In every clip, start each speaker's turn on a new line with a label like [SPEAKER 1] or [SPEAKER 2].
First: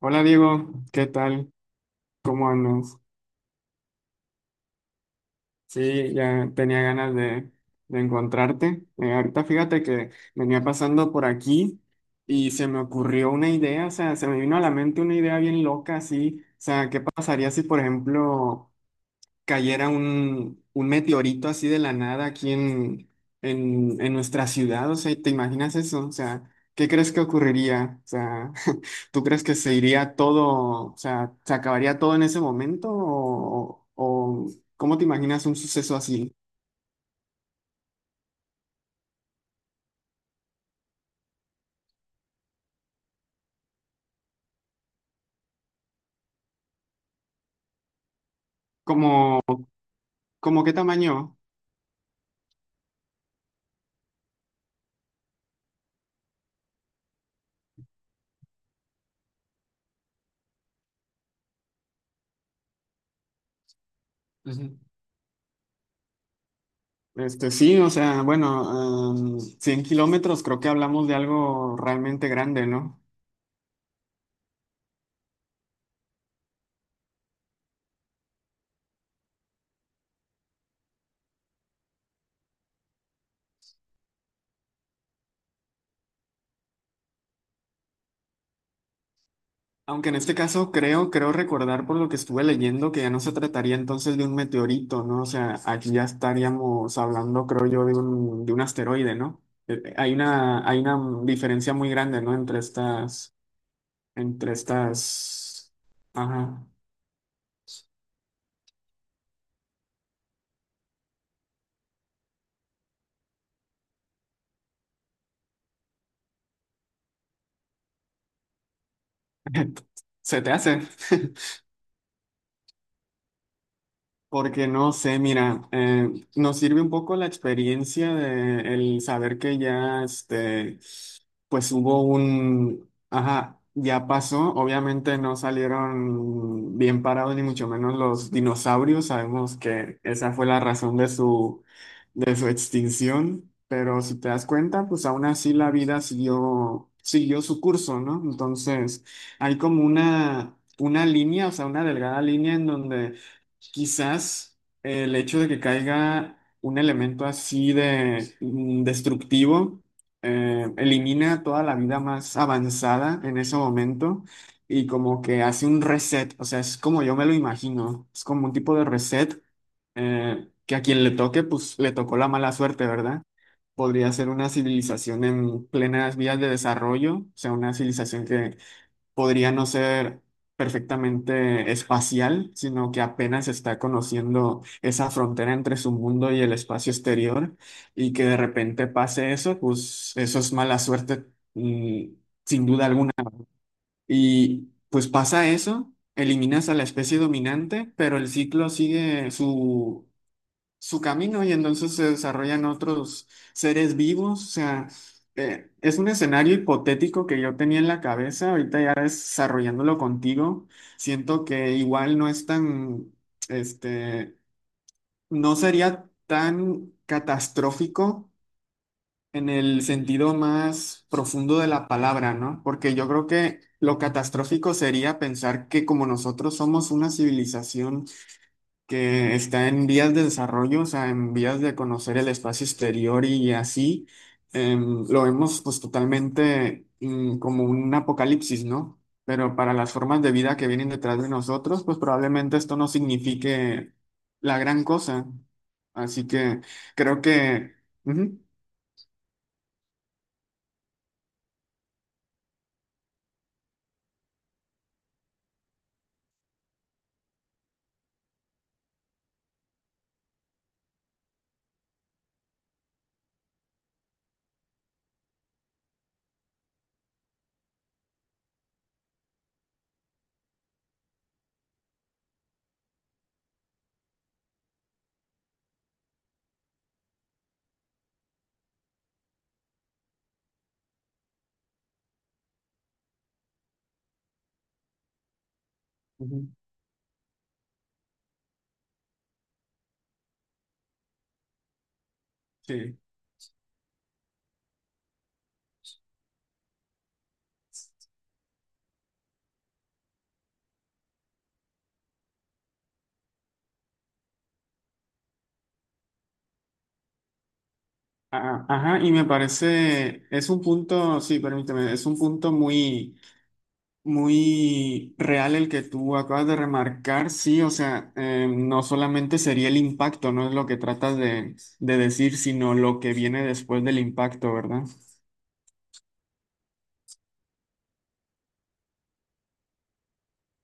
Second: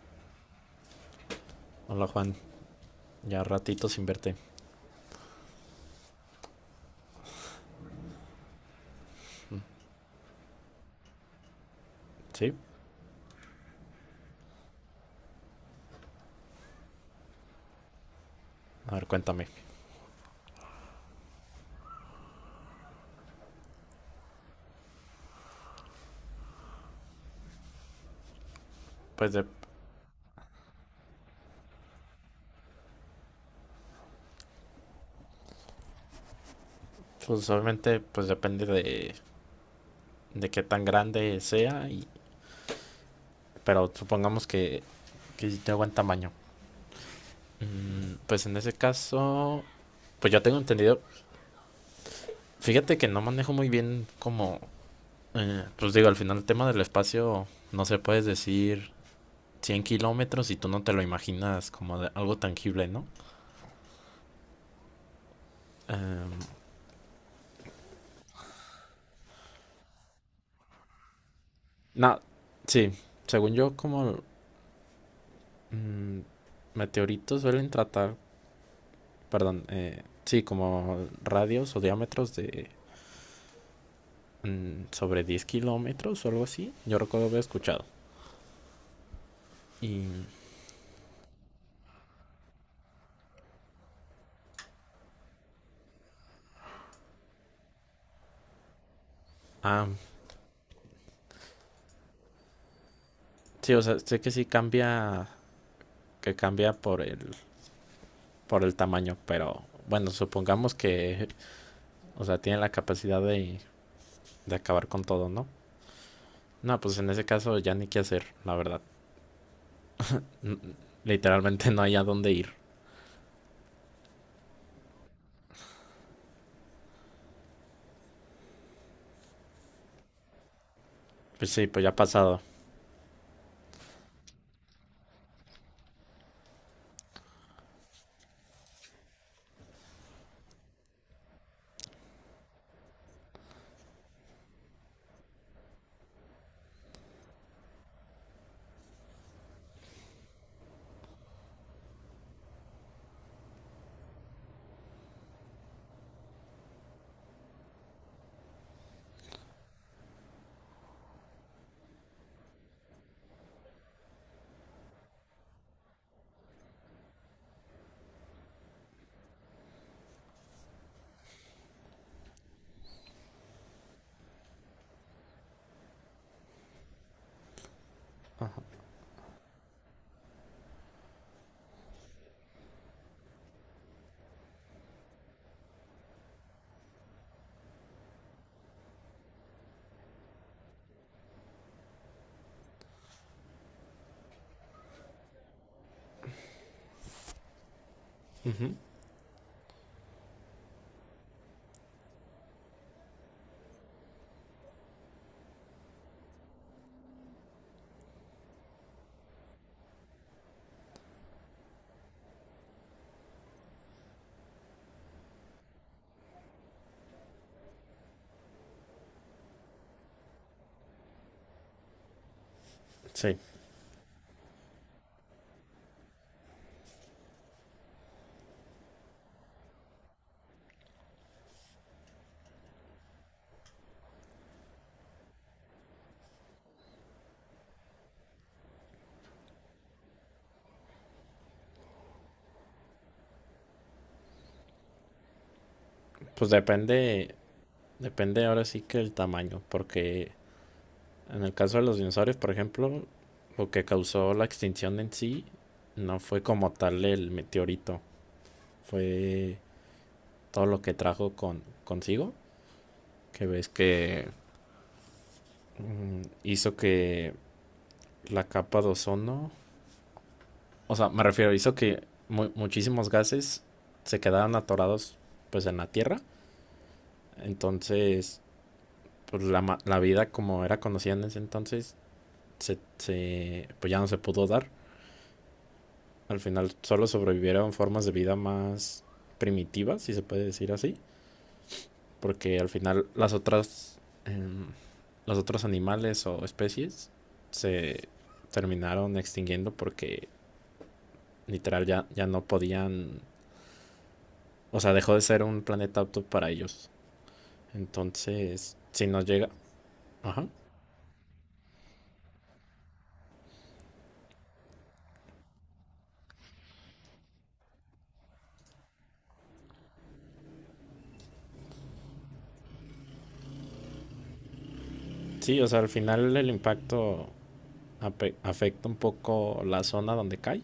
[SPEAKER 1] Hola Diego, ¿qué tal?
[SPEAKER 2] Hola Juan,
[SPEAKER 1] ¿Cómo andas?
[SPEAKER 2] ya ratito sin verte.
[SPEAKER 1] Sí, ya tenía ganas de encontrarte. Ahorita fíjate que venía pasando por aquí y
[SPEAKER 2] ¿Sí?
[SPEAKER 1] se me ocurrió una idea, o sea, se me vino a la mente una idea bien loca, así, o sea, ¿qué pasaría si, por ejemplo,
[SPEAKER 2] A ver, cuéntame.
[SPEAKER 1] cayera un meteorito así de la nada aquí en nuestra ciudad? O sea, ¿te imaginas eso? O sea, ¿qué crees que ocurriría? O sea, ¿tú
[SPEAKER 2] Pues,
[SPEAKER 1] crees
[SPEAKER 2] de-
[SPEAKER 1] que se iría todo, o sea, se acabaría todo en ese momento? ¿O cómo te imaginas un suceso así?
[SPEAKER 2] pues obviamente pues depende de qué tan grande sea, y, pero supongamos que sí tengo buen tamaño. Pues en ese
[SPEAKER 1] ¿Como,
[SPEAKER 2] caso, pues yo tengo
[SPEAKER 1] como qué
[SPEAKER 2] entendido,
[SPEAKER 1] tamaño?
[SPEAKER 2] fíjate que no manejo muy bien como, pues digo, al final el tema del espacio, no se puedes decir 100 kilómetros y tú no te lo imaginas como de algo tangible, ¿no?
[SPEAKER 1] Ujú.
[SPEAKER 2] Em,
[SPEAKER 1] Este, sí, o sea, bueno, 100 kilómetros, creo que hablamos de algo
[SPEAKER 2] no,
[SPEAKER 1] realmente grande,
[SPEAKER 2] sí,
[SPEAKER 1] ¿no?
[SPEAKER 2] según yo como Mm, meteoritos suelen tratar, perdón, sí, como radios o diámetros de sobre 10 kilómetros o algo así. Yo recuerdo haber escuchado. Y,
[SPEAKER 1] Aunque en este caso creo recordar por lo que estuve leyendo que ya no se trataría entonces de un meteorito, ¿no? O sea, aquí ya estaríamos hablando, creo yo, de un asteroide, ¿no? Eh,
[SPEAKER 2] ah,
[SPEAKER 1] Hay una, hay una diferencia muy grande, ¿no? Entre estas,
[SPEAKER 2] sí, o sea, sé que sí
[SPEAKER 1] entre
[SPEAKER 2] cambia,
[SPEAKER 1] estas,
[SPEAKER 2] que
[SPEAKER 1] ajá.
[SPEAKER 2] cambia por el tamaño, pero bueno, supongamos que, o sea, tiene la capacidad de acabar con todo, ¿no? No, pues en ese caso ya ni qué hacer, la verdad.
[SPEAKER 1] ¿Se te
[SPEAKER 2] N-
[SPEAKER 1] hace?
[SPEAKER 2] Literalmente no hay a dónde ir.
[SPEAKER 1] Porque no sé, mira, nos sirve un poco la experiencia de el saber que ya, este,
[SPEAKER 2] Pues sí,
[SPEAKER 1] pues
[SPEAKER 2] pues ya ha
[SPEAKER 1] hubo
[SPEAKER 2] pasado.
[SPEAKER 1] un, ajá, ya pasó. Obviamente no salieron bien parados ni mucho menos los dinosaurios. Sabemos que esa fue la razón de su extinción. Pero si te das cuenta, pues aún así la vida siguió su curso, ¿no? Entonces, hay como una línea, o sea, una delgada línea en donde quizás el hecho de que caiga un elemento así de destructivo elimina toda la vida más avanzada en ese momento y como que hace un reset, o sea, es como yo me lo imagino, es como un tipo de reset que a quien le toque, pues le tocó la mala suerte, ¿verdad? Podría ser una civilización en plenas vías de desarrollo, o sea, una civilización que podría no ser perfectamente espacial, sino que apenas está conociendo esa frontera entre su mundo y el espacio exterior, y que de repente pase eso, pues eso es mala suerte, mm, sin duda alguna. Y pues pasa eso, eliminas a la especie dominante, pero el ciclo sigue su camino y entonces se desarrollan otros seres vivos. O sea, es un escenario hipotético que yo tenía en la cabeza, ahorita ya desarrollándolo contigo, siento que igual no es tan, este, no sería tan catastrófico en el sentido más profundo de la palabra, ¿no? Porque yo creo
[SPEAKER 2] Sí,
[SPEAKER 1] que lo catastrófico sería pensar que como nosotros somos una civilización que está en vías de desarrollo, o sea, en vías de conocer el espacio exterior y así, lo vemos pues totalmente como un apocalipsis, ¿no? Pero para las formas de vida que vienen detrás de nosotros, pues probablemente esto no signifique la gran cosa. Así
[SPEAKER 2] pues
[SPEAKER 1] que creo
[SPEAKER 2] depende.
[SPEAKER 1] que. Ujú,
[SPEAKER 2] Depende ahora sí que el tamaño, porque en el caso de los dinosaurios, por ejemplo, lo que causó la extinción en sí no fue como tal el meteorito, fue todo lo que trajo consigo, que ves que hizo que la capa de ozono, o sea, me refiero, hizo que muchísimos gases se quedaran atorados pues en la Tierra. Entonces, pues la vida como era conocida en ese entonces, pues ya no se pudo dar. Al
[SPEAKER 1] ujú,
[SPEAKER 2] final solo sobrevivieron formas de vida más primitivas, si se puede decir así, porque al
[SPEAKER 1] sí.
[SPEAKER 2] final las otras, los otros animales o especies se terminaron extinguiendo porque literal ya no podían, o sea, dejó de ser un planeta apto para ellos.
[SPEAKER 1] A-
[SPEAKER 2] Entonces,
[SPEAKER 1] Ajá,
[SPEAKER 2] si
[SPEAKER 1] y
[SPEAKER 2] nos
[SPEAKER 1] me
[SPEAKER 2] llega,
[SPEAKER 1] parece,
[SPEAKER 2] ajá.
[SPEAKER 1] es un punto, sí, permíteme, es un punto muy real el que tú acabas de remarcar, sí, o sea, no solamente sería el impacto, no es lo que tratas de decir, sino lo que viene después del impacto, ¿verdad?
[SPEAKER 2] Sí, o sea, al final el impacto afecta un poco la zona donde cae.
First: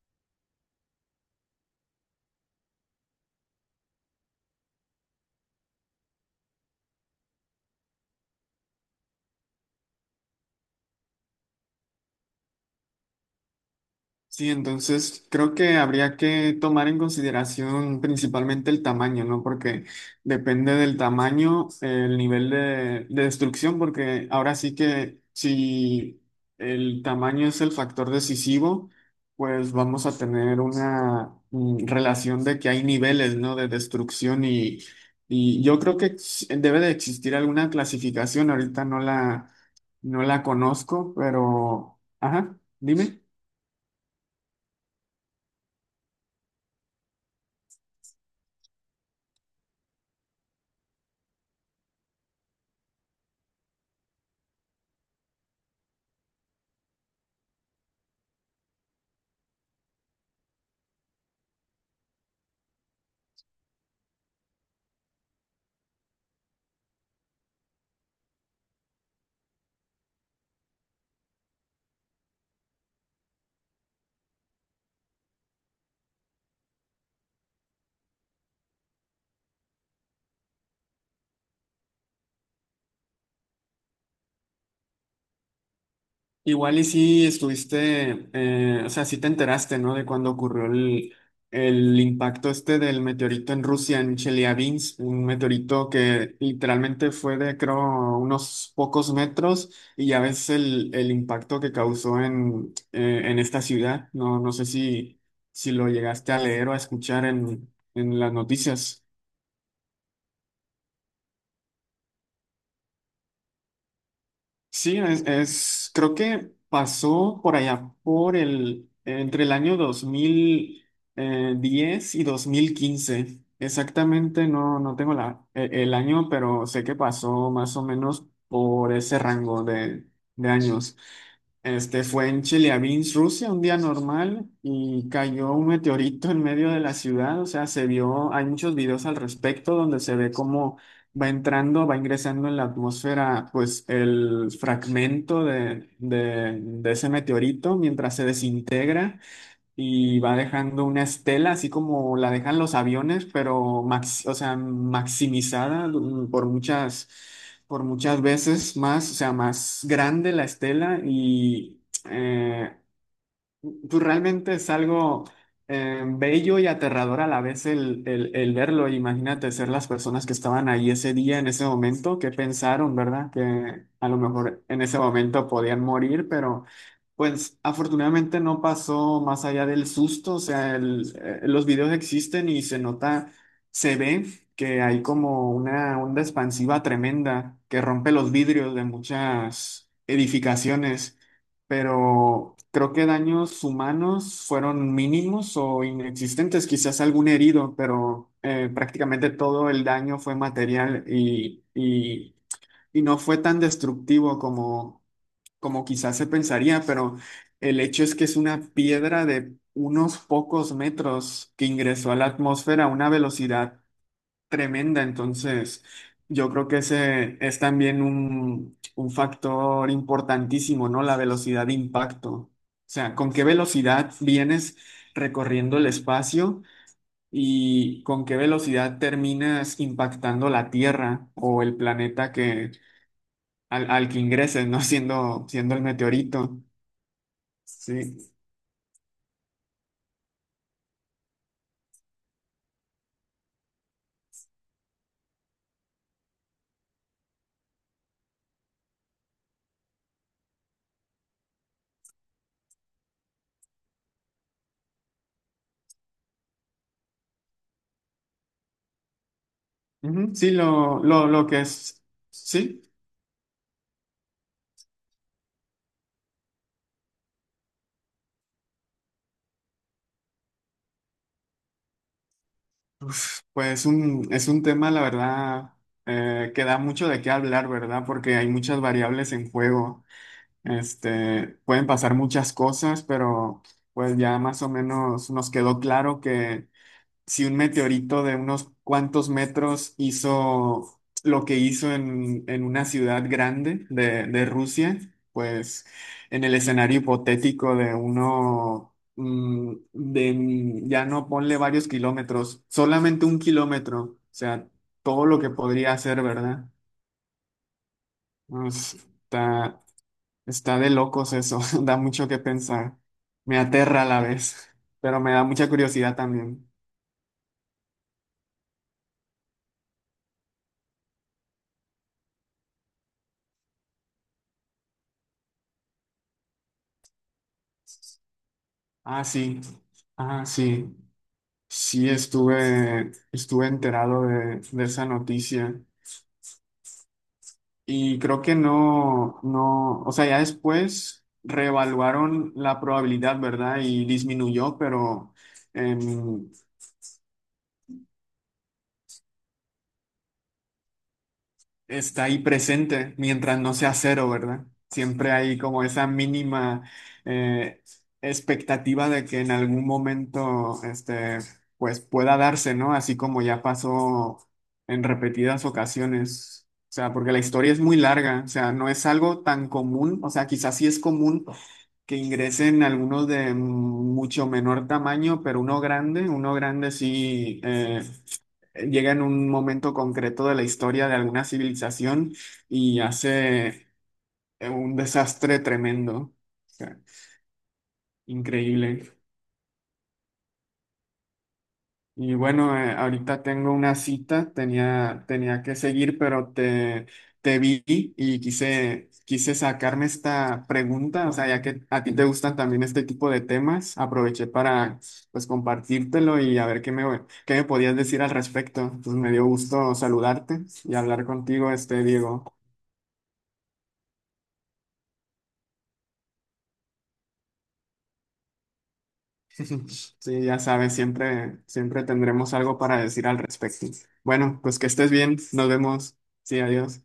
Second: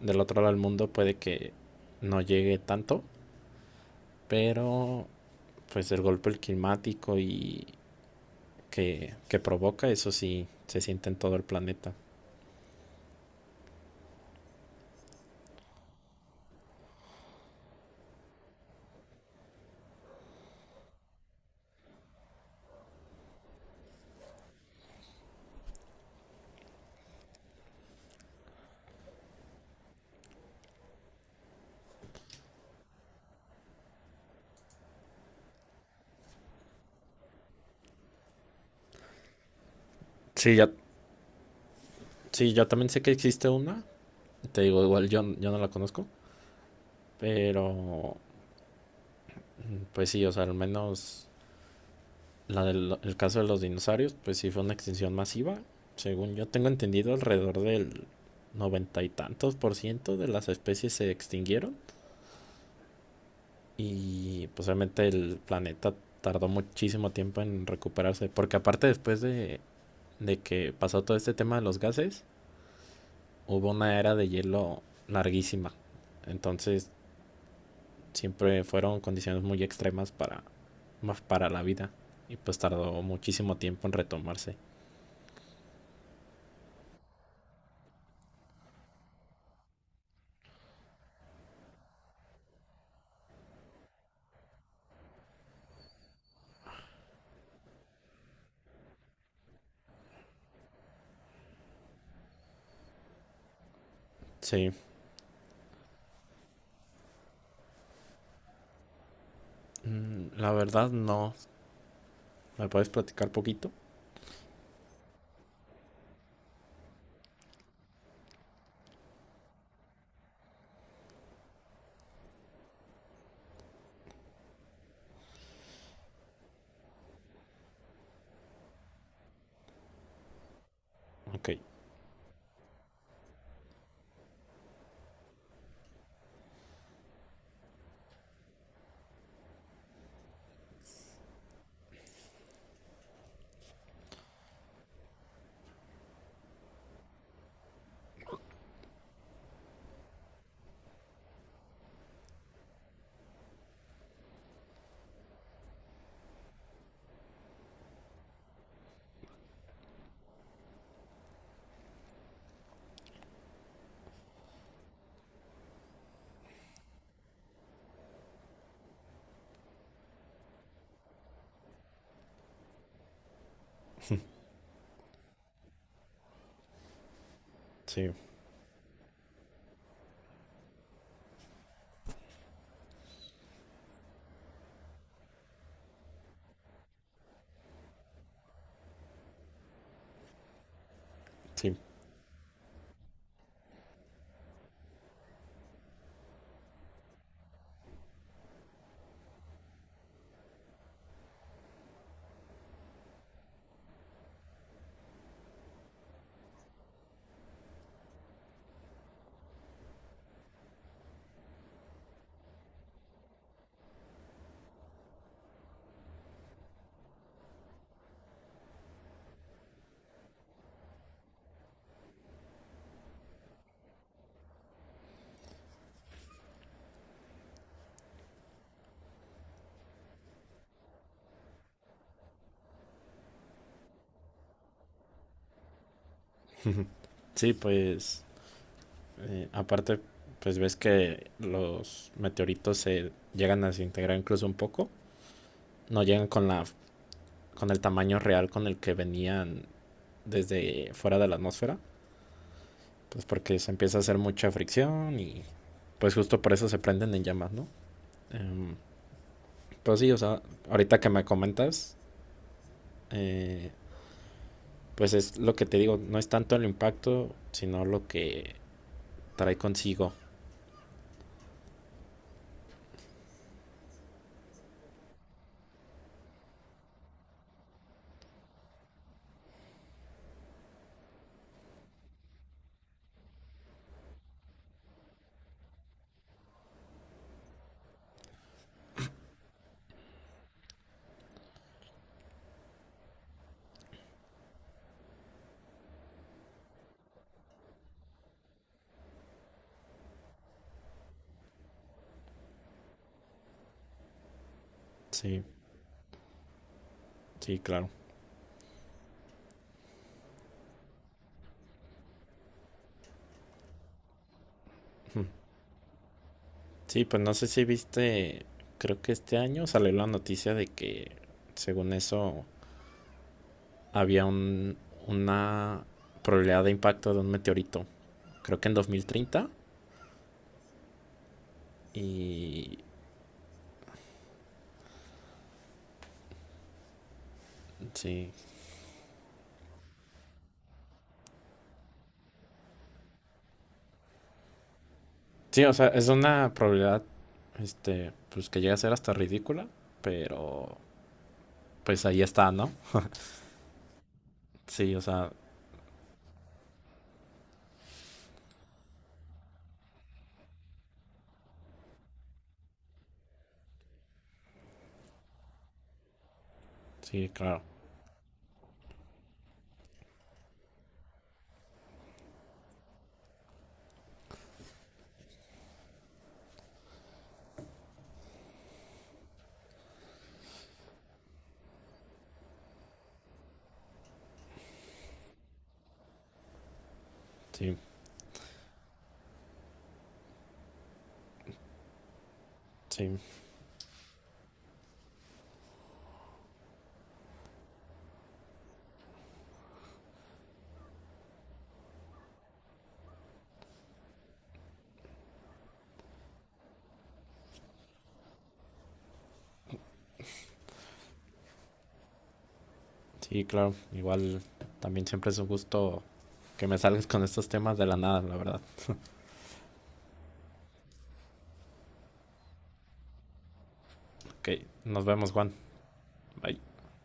[SPEAKER 2] Del otro lado del mundo puede que no llegue tanto, pero pues el golpe climático y que provoca, eso sí se siente en todo el planeta.
[SPEAKER 1] Sí, entonces creo que habría que tomar en consideración principalmente el tamaño, ¿no? Porque depende del tamaño, el nivel de destrucción, porque ahora sí que si el tamaño es el factor decisivo, pues vamos a tener una relación de que hay niveles, ¿no? De destrucción y yo creo que debe de existir alguna clasificación, ahorita no la, no la
[SPEAKER 2] Sí, ya.
[SPEAKER 1] conozco, pero,
[SPEAKER 2] Sí,
[SPEAKER 1] ajá,
[SPEAKER 2] yo también sé que
[SPEAKER 1] dime.
[SPEAKER 2] existe una, te digo, igual yo no la conozco, pero pues sí, o sea, al menos la del el caso de los dinosaurios, pues sí fue una extinción masiva. Según yo tengo entendido, alrededor del 90 y tantos por ciento de las especies se extinguieron. Y pues obviamente el planeta tardó muchísimo tiempo en recuperarse, porque aparte después de que pasó todo este tema de los gases, hubo una era de hielo larguísima. Entonces siempre fueron condiciones muy extremas para, más para la vida. Y pues tardó muchísimo tiempo en retomarse.
[SPEAKER 1] Igual y sí estuviste, o sea, sí te enteraste, ¿no? De cuando ocurrió el impacto este del meteorito en Rusia, en Chelyabinsk, un meteorito que literalmente fue de, creo, unos pocos metros y ya ves el impacto que causó en, en esta ciudad. No, no sé
[SPEAKER 2] Sí.
[SPEAKER 1] si, si lo llegaste a leer o a escuchar en las noticias.
[SPEAKER 2] Mm, la verdad no. ¿Me puedes platicar poquito?
[SPEAKER 1] Sí, creo que pasó por allá, por el, entre el año dos mil diez y dos mil quince. Exactamente, no, no tengo la, el año, pero sé que pasó más o menos por ese rango de años.
[SPEAKER 2] Ok,
[SPEAKER 1] Este fue en Chelyabinsk, Rusia, un día normal y cayó un meteorito en medio de la ciudad, o sea, se vio, hay muchos videos al respecto donde se ve cómo va entrando, va ingresando en la atmósfera, pues el fragmento de ese meteorito mientras se desintegra y va dejando una estela, así como la dejan los aviones, pero o sea, maximizada, por muchas veces más, o sea, más grande la estela y eh, pues realmente es algo bello y aterrador a la vez el verlo. Imagínate ser las personas que estaban ahí ese día, en ese momento, que pensaron, ¿verdad? Que a lo mejor en ese momento podían morir, pero pues
[SPEAKER 2] sí,
[SPEAKER 1] afortunadamente no pasó más allá del susto. O sea, los videos existen y se nota, se ve que hay como una onda expansiva tremenda que rompe los vidrios de muchas edificaciones,
[SPEAKER 2] sí.
[SPEAKER 1] pero creo que daños humanos fueron mínimos o inexistentes, quizás algún herido, pero prácticamente todo el daño fue material y no fue tan destructivo como quizás se pensaría, pero el hecho es que es una piedra de unos pocos metros que ingresó a la atmósfera a una velocidad tremenda. Entonces, yo creo que ese es también un factor importantísimo, ¿no? La velocidad de impacto. O sea, con qué velocidad vienes recorriendo el espacio y con qué velocidad terminas impactando la Tierra o el planeta que, al que ingreses, ¿no? Siendo el meteorito.
[SPEAKER 2] Sí, pues
[SPEAKER 1] Sí.
[SPEAKER 2] eh, aparte, pues ves que los meteoritos se llegan a desintegrar incluso un poco. No llegan con la con el tamaño real con el que venían desde fuera de la atmósfera. Pues porque se empieza a hacer mucha fricción y pues justo por eso se prenden en llamas, ¿no? Eh, pues sí, o
[SPEAKER 1] Ujú,
[SPEAKER 2] sea,
[SPEAKER 1] sí,
[SPEAKER 2] ahorita
[SPEAKER 1] lo,
[SPEAKER 2] que me
[SPEAKER 1] lo, lo que
[SPEAKER 2] comentas,
[SPEAKER 1] es. Sí.
[SPEAKER 2] eh, pues es lo que te digo, no es tanto el impacto, sino lo que trae consigo.
[SPEAKER 1] Pues es un tema, la verdad, que da mucho de qué hablar, ¿verdad? Porque hay muchas variables en juego. Pueden pasar muchas cosas, pero pues ya más o menos nos quedó claro que si un meteorito de unos cuantos metros hizo lo que hizo en una ciudad grande de Rusia, pues en el escenario hipotético de uno, de, ya no ponle varios kilómetros, solamente un kilómetro, o sea, todo lo
[SPEAKER 2] Sí,
[SPEAKER 1] que podría hacer, ¿verdad?
[SPEAKER 2] sí, claro.
[SPEAKER 1] Pues, está, está de locos eso, da mucho que pensar, me aterra a la vez, pero me da mucha curiosidad también.
[SPEAKER 2] Sí, pues no sé si viste, creo que este año salió la noticia de que, según eso, había un, una probabilidad de impacto de un meteorito. Creo que en dos mil
[SPEAKER 1] Ah,
[SPEAKER 2] treinta
[SPEAKER 1] sí. Ah, sí. Sí,
[SPEAKER 2] Y
[SPEAKER 1] estuve enterado de esa noticia y
[SPEAKER 2] sí.
[SPEAKER 1] creo que no, no, o sea, ya después reevaluaron la probabilidad, ¿verdad? Y disminuyó, pero
[SPEAKER 2] Sí, o sea, es una probabilidad, este, pues que llega a ser hasta ridícula, pero pues ahí
[SPEAKER 1] está ahí
[SPEAKER 2] está, ¿no?
[SPEAKER 1] presente mientras no sea cero, ¿verdad?
[SPEAKER 2] Sí, o sea,
[SPEAKER 1] Siempre hay como esa mínima eh, expectativa de que en algún momento, pues pueda darse, ¿no? Así como ya pasó en repetidas ocasiones. O sea,
[SPEAKER 2] sí,
[SPEAKER 1] porque la
[SPEAKER 2] claro.
[SPEAKER 1] historia es muy larga, o sea, no es algo tan común, o sea, quizás sí es común que ingresen algunos de mucho menor tamaño, pero uno grande sí, llega en un momento concreto de la historia de alguna civilización y hace un desastre tremendo. O sea,
[SPEAKER 2] Sí,
[SPEAKER 1] increíble. Y bueno,
[SPEAKER 2] sí,
[SPEAKER 1] ahorita tengo una cita, tenía que seguir, pero te vi y quise sacarme esta pregunta, o sea, ya que a ti te gustan también este tipo de temas, aproveché para pues compartírtelo y a ver qué me podías decir al respecto. Pues me dio gusto saludarte y hablar contigo, este Diego.
[SPEAKER 2] sí, claro. Igual también siempre es un gusto que me salgas con estos temas de la nada, la verdad.
[SPEAKER 1] Sí, ya sabes, siempre, siempre tendremos algo para decir al respecto.
[SPEAKER 2] Ok,
[SPEAKER 1] Bueno, pues que
[SPEAKER 2] nos
[SPEAKER 1] estés
[SPEAKER 2] vemos,
[SPEAKER 1] bien,
[SPEAKER 2] Juan.
[SPEAKER 1] nos vemos.
[SPEAKER 2] Bye.
[SPEAKER 1] Sí, adiós.